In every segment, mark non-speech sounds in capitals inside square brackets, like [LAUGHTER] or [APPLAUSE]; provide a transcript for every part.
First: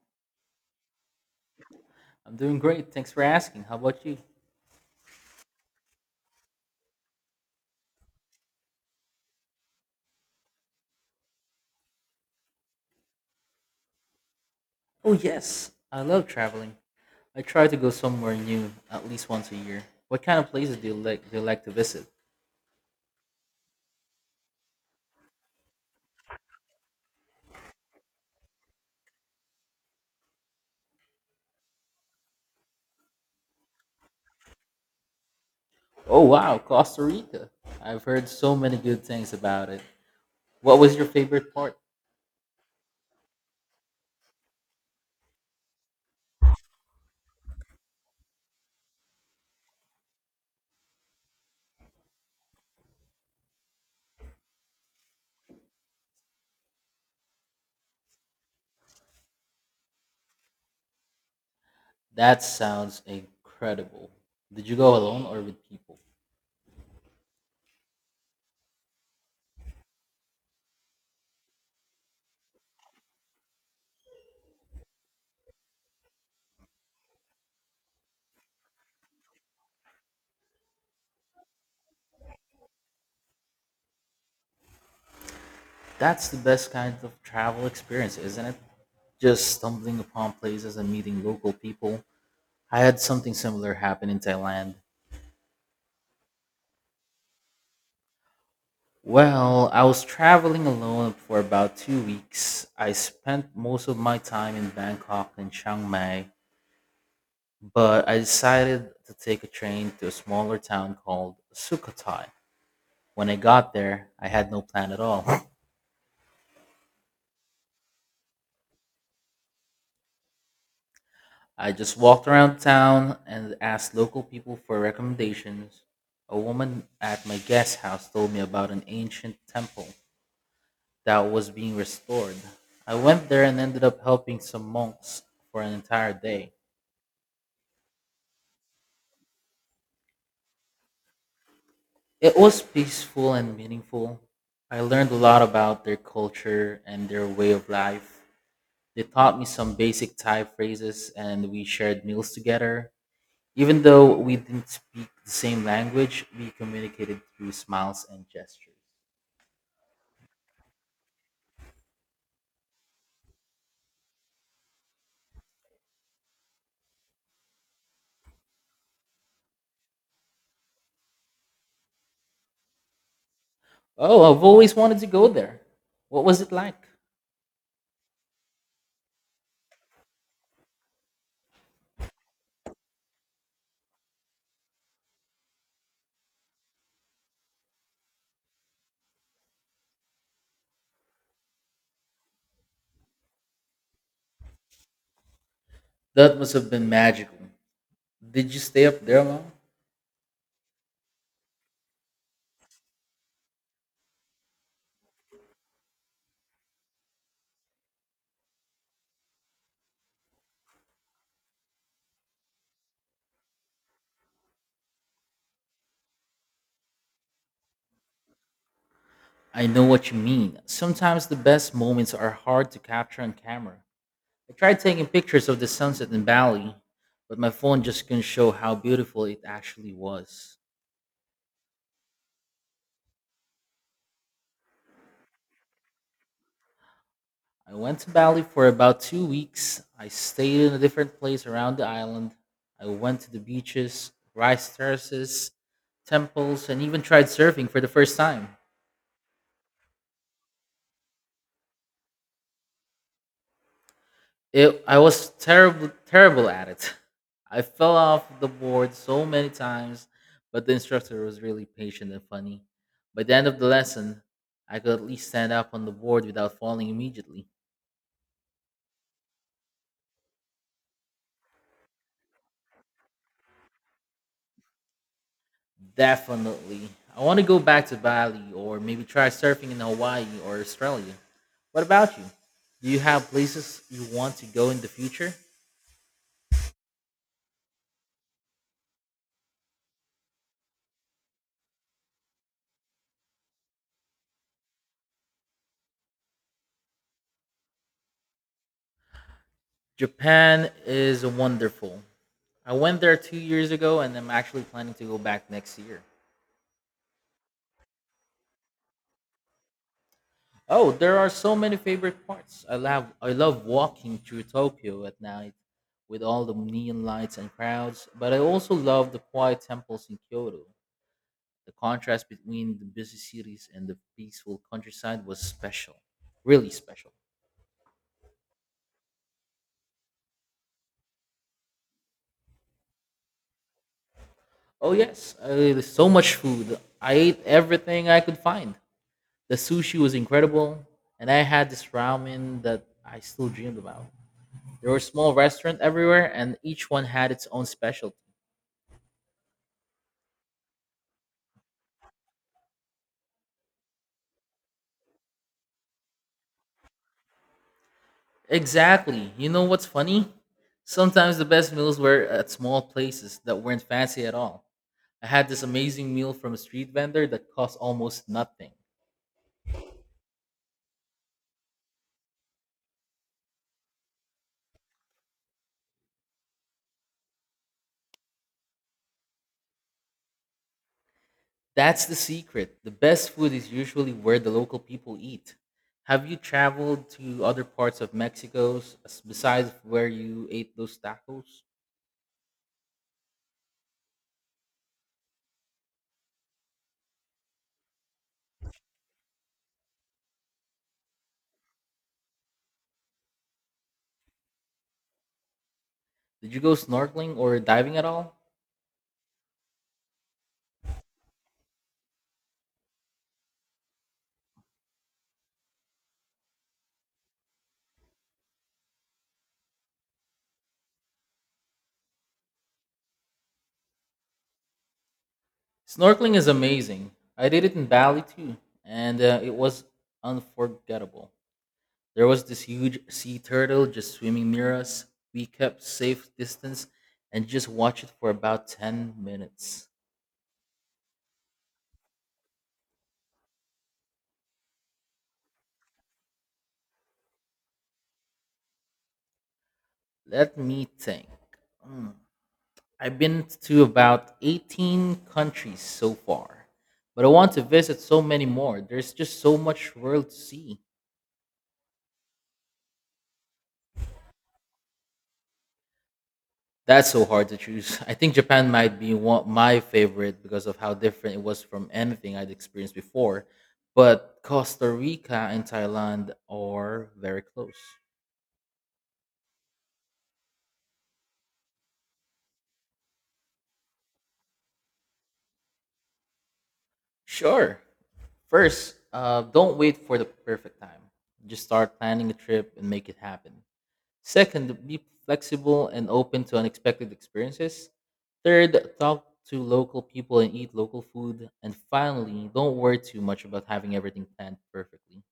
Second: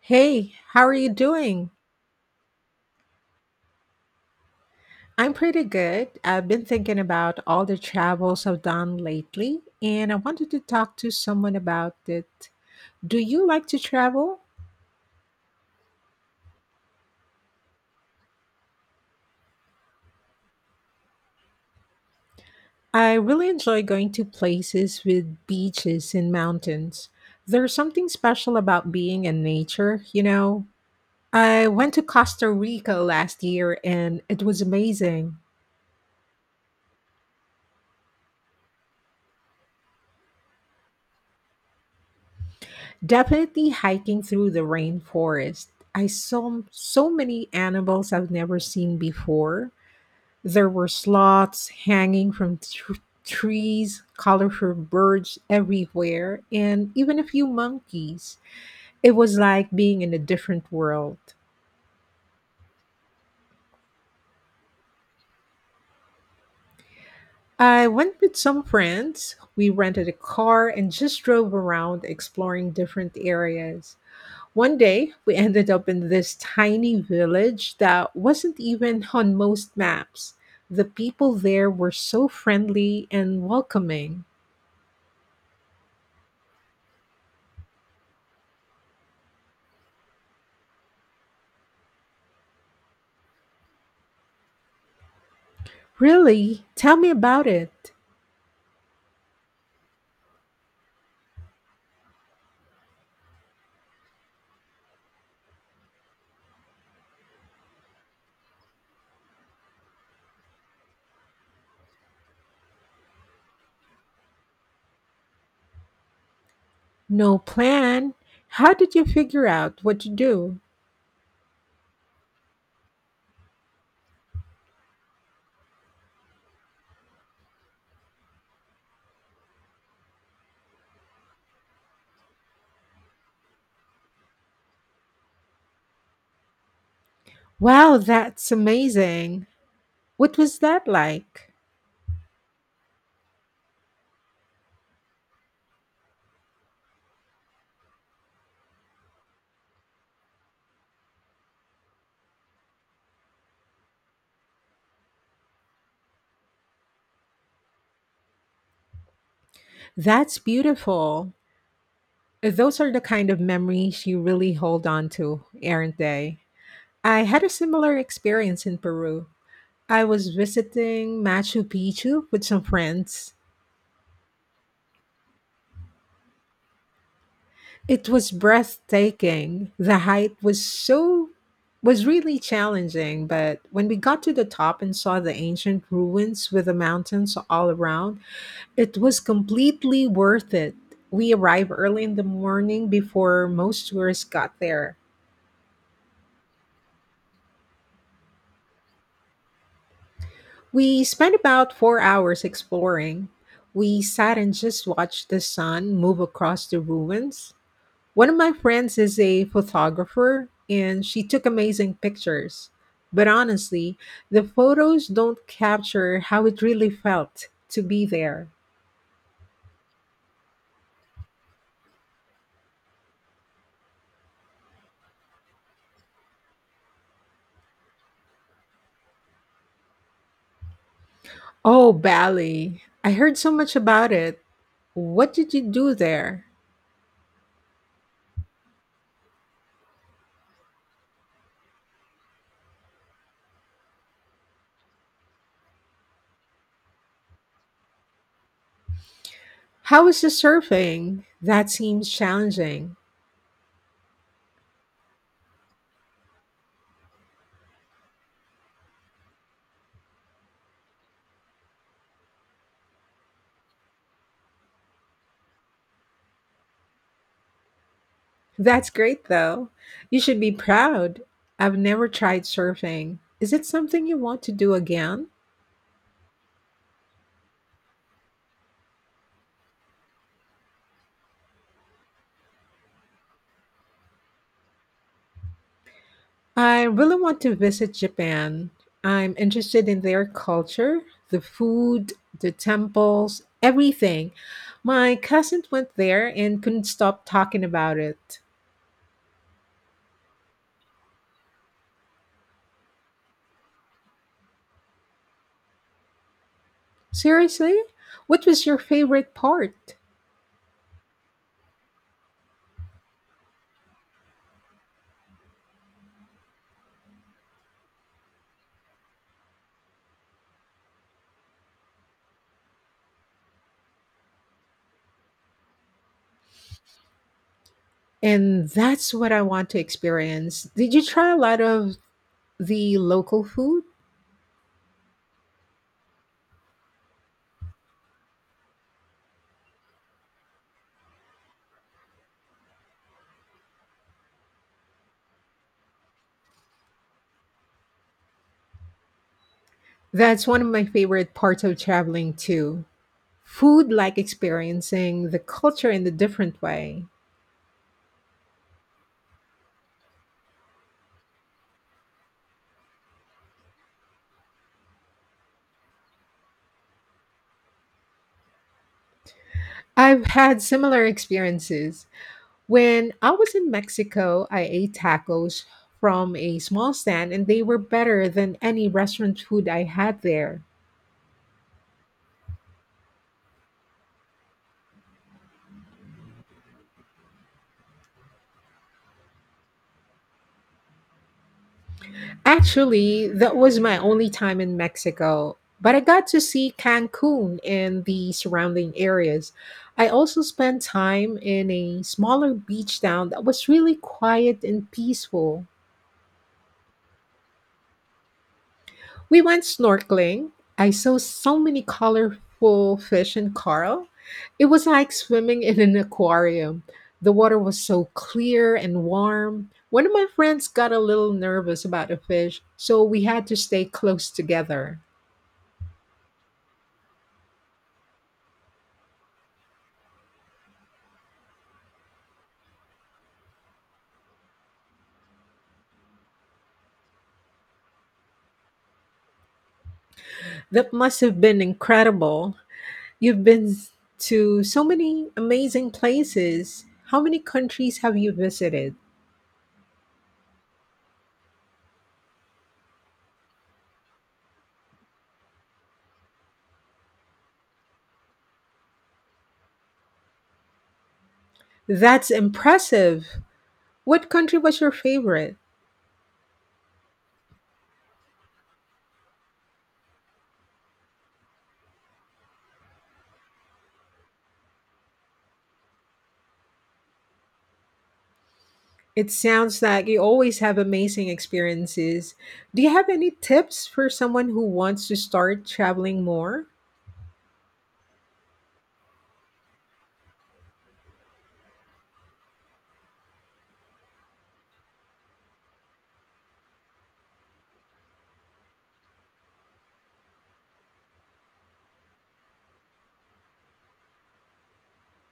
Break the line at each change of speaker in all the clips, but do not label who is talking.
Hey, how are you doing?
I'm doing great. Thanks for asking. How about you?
I'm pretty good. I've been thinking about all the travels I've done lately, and I wanted to talk to someone about it. Do you like to travel?
Oh, yes. I love traveling. I try to go somewhere new at least once a year. What kind of places do you like to visit?
I really enjoy going to places with beaches and mountains. There's something special about being in nature, you know? I went to Costa Rica last year and it was amazing.
Oh wow, Costa Rica. I've heard so many good things about it. What was your favorite part?
Definitely hiking through the rainforest. I saw so many animals I've never seen before. There were sloths hanging from trees, colorful birds everywhere, and even a few monkeys. It was like being in a different world.
That sounds incredible. Did you go alone or with people?
I went with some friends. We rented a car and just drove around exploring different areas. One day, we ended up in this tiny village that wasn't even on most maps. The people there were so friendly and welcoming.
That's the best kind of travel experience, isn't it? Just stumbling upon places and meeting local people. I had something similar happen in Thailand.
Really? Tell me about it.
Well, I was traveling alone for about 2 weeks. I spent most of my time in Bangkok and Chiang Mai, but I decided to take a train to a smaller town called Sukhothai. When I got there, I had no plan at all.
No plan. How did you figure out what to do?
I just walked around town and asked local people for recommendations. A woman at my guest house told me about an ancient temple that was being restored. I went there and ended up helping some monks for an entire day.
Wow, that's amazing. What was that like?
It was peaceful and meaningful. I learned a lot about their culture and their way of life. They taught me some basic Thai phrases and we shared meals together. Even though we didn't speak the same language, we communicated through smiles and gestures.
That's beautiful. Those are the kind of memories you really hold on to, aren't they? I had a similar experience in Peru. I was visiting Machu Picchu with some friends.
Oh, I've always wanted to go there. What was it like?
It was breathtaking. The height was really challenging, but when we got to the top and saw the ancient ruins with the mountains all around, it was completely worth it. We arrived early in the morning before most tourists got there.
That must have been magical. Did you stay up there long?
We spent about 4 hours exploring. We sat and just watched the sun move across the ruins. One of my friends is a photographer and she took amazing pictures. But honestly, the photos don't capture how it really felt to be there.
I know what you mean. Sometimes the best moments are hard to capture on camera. I tried taking pictures of the sunset in Bali, but my phone just couldn't show how beautiful it actually was.
Oh, Bali. I heard so much about it. What did you do there?
I went to Bali for about 2 weeks. I stayed in a different place around the island. I went to the beaches, rice terraces, temples, and even tried surfing for the first time.
How was the surfing? That seems challenging.
I was terrible at it. [LAUGHS] I fell off the board so many times, but the instructor was really patient and funny. By the end of the lesson, I could at least stand up on the board without falling immediately.
That's great, though. You should be proud. I've never tried surfing. Is it something you want to do again?
Definitely. I want to go back to Bali or maybe try surfing in Hawaii or Australia. What about you? Do you have places you want to go in the future?
I really want to visit Japan. I'm interested in their culture, the food, the temples, everything. My cousin went there and couldn't stop talking about it.
Japan is wonderful. I went there 2 years ago and I'm actually planning to go back next year.
Seriously? What was your favorite part?
Oh, there are so many favorite parts. I love walking through Tokyo at night with all the neon lights and crowds, but I also love the quiet temples in Kyoto. The contrast between the busy cities and the peaceful countryside was special. Really special.
And that's what I want to experience. Did you try a lot of the local food?
Oh yes, so much food. I ate everything I could find. The sushi was incredible, and I had this ramen that I still dreamed about. There were small restaurants everywhere, and each one had its own specialty.
That's one of my favorite parts of traveling too. Food, like experiencing the culture in a different way.
Exactly. You know what's funny? Sometimes the best meals were at small places that weren't fancy at all. I had this amazing meal from a street vendor that cost almost nothing.
I've had similar experiences. When I was in Mexico, I ate tacos from a small stand and they were better than any restaurant food I had there.
That's the secret. The best food is usually where the local people eat. Have you traveled to other parts of besides where you ate those tacos?
Actually, that was my only time in Mexico, but I got to see Cancun and the surrounding areas. I also spent time in a smaller beach town that was really quiet and peaceful.
Did you go snorkeling or diving at all?
We went snorkeling. I saw so many colorful fish and coral. It was like swimming in an aquarium. The water was so clear and warm. One of my friends got a little nervous about a fish, so we had to stay close together.
Snorkeling is amazing. I did it in Bali too, and it was unforgettable. There was this huge sea turtle just swimming near us. We kept safe distance and just watched it for about 10 minutes.
That must have been incredible. You've been to so many amazing places. How many countries have you visited?
Let me think. I've been to about 18 countries so far, but I want to visit so many more. There's just so much world to see.
That's impressive. What country was your favorite?
That's so hard to choose. [LAUGHS] I think Japan might be one, my favorite because of how different it was from anything I'd experienced before, but Costa Rica and Thailand are very close.
It sounds like you always have amazing experiences. Do you have any tips for someone who wants to start traveling more?
Sure. First, don't wait for the perfect time. Just start planning a trip and make it happen. Second, be flexible and open to unexpected experiences. Third, talk to local people and eat local food. And finally, don't worry too much about having everything planned perfectly.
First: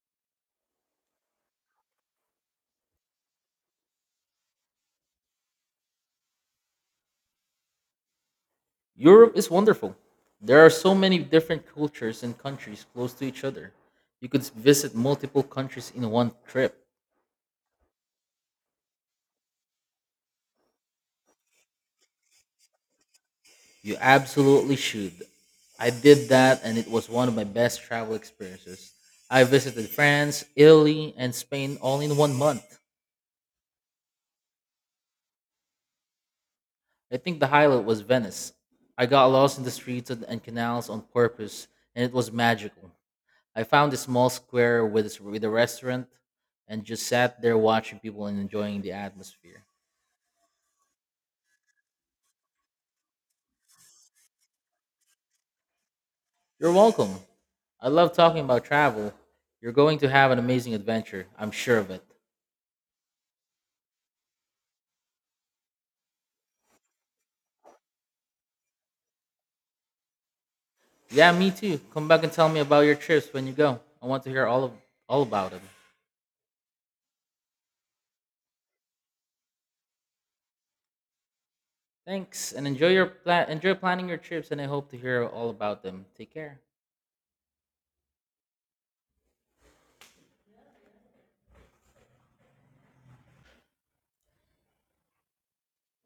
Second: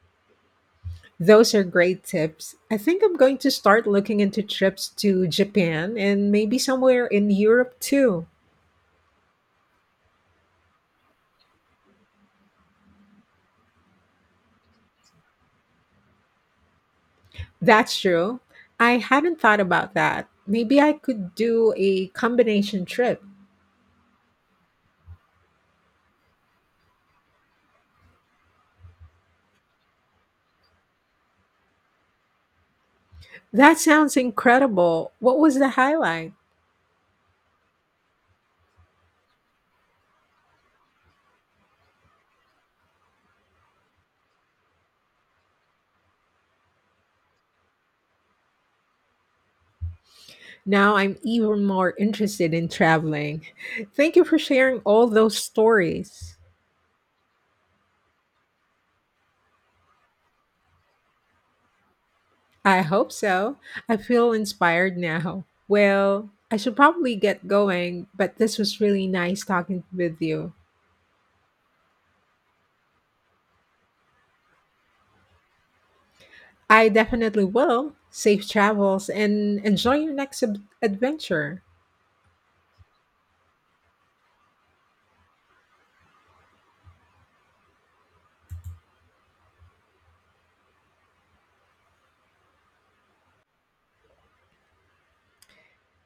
Those are great tips. I think I'm going to start looking into trips to Japan and maybe somewhere in Europe too.
Europe is wonderful. There are so many different cultures and countries close to each other. You could visit multiple countries in one trip.
That's true. I hadn't thought about that. Maybe I could do a combination trip.
You absolutely should. I did that and it was one of my best travel experiences. I visited France, Italy, and Spain all in one month.
That sounds incredible. What was the highlight?
I think the highlight was Venice. I got lost in the streets and canals on purpose, and it was magical. I found a small square with a restaurant and just sat there watching people and enjoying the atmosphere.
Now I'm even more interested in traveling. Thank you for sharing all those stories.
You're welcome. I love talking about travel. You're going to have an amazing adventure, I'm sure of it.
I hope so. I feel inspired now. Well, I should probably get going, but this was really nice talking with you.
Yeah, me too. Come back and tell me about your trips when you go. I want to hear all about them.
I definitely will. Safe travels and enjoy your next adventure.
Thanks, and enjoy planning your trips. And I hope to hear all about them. Take care.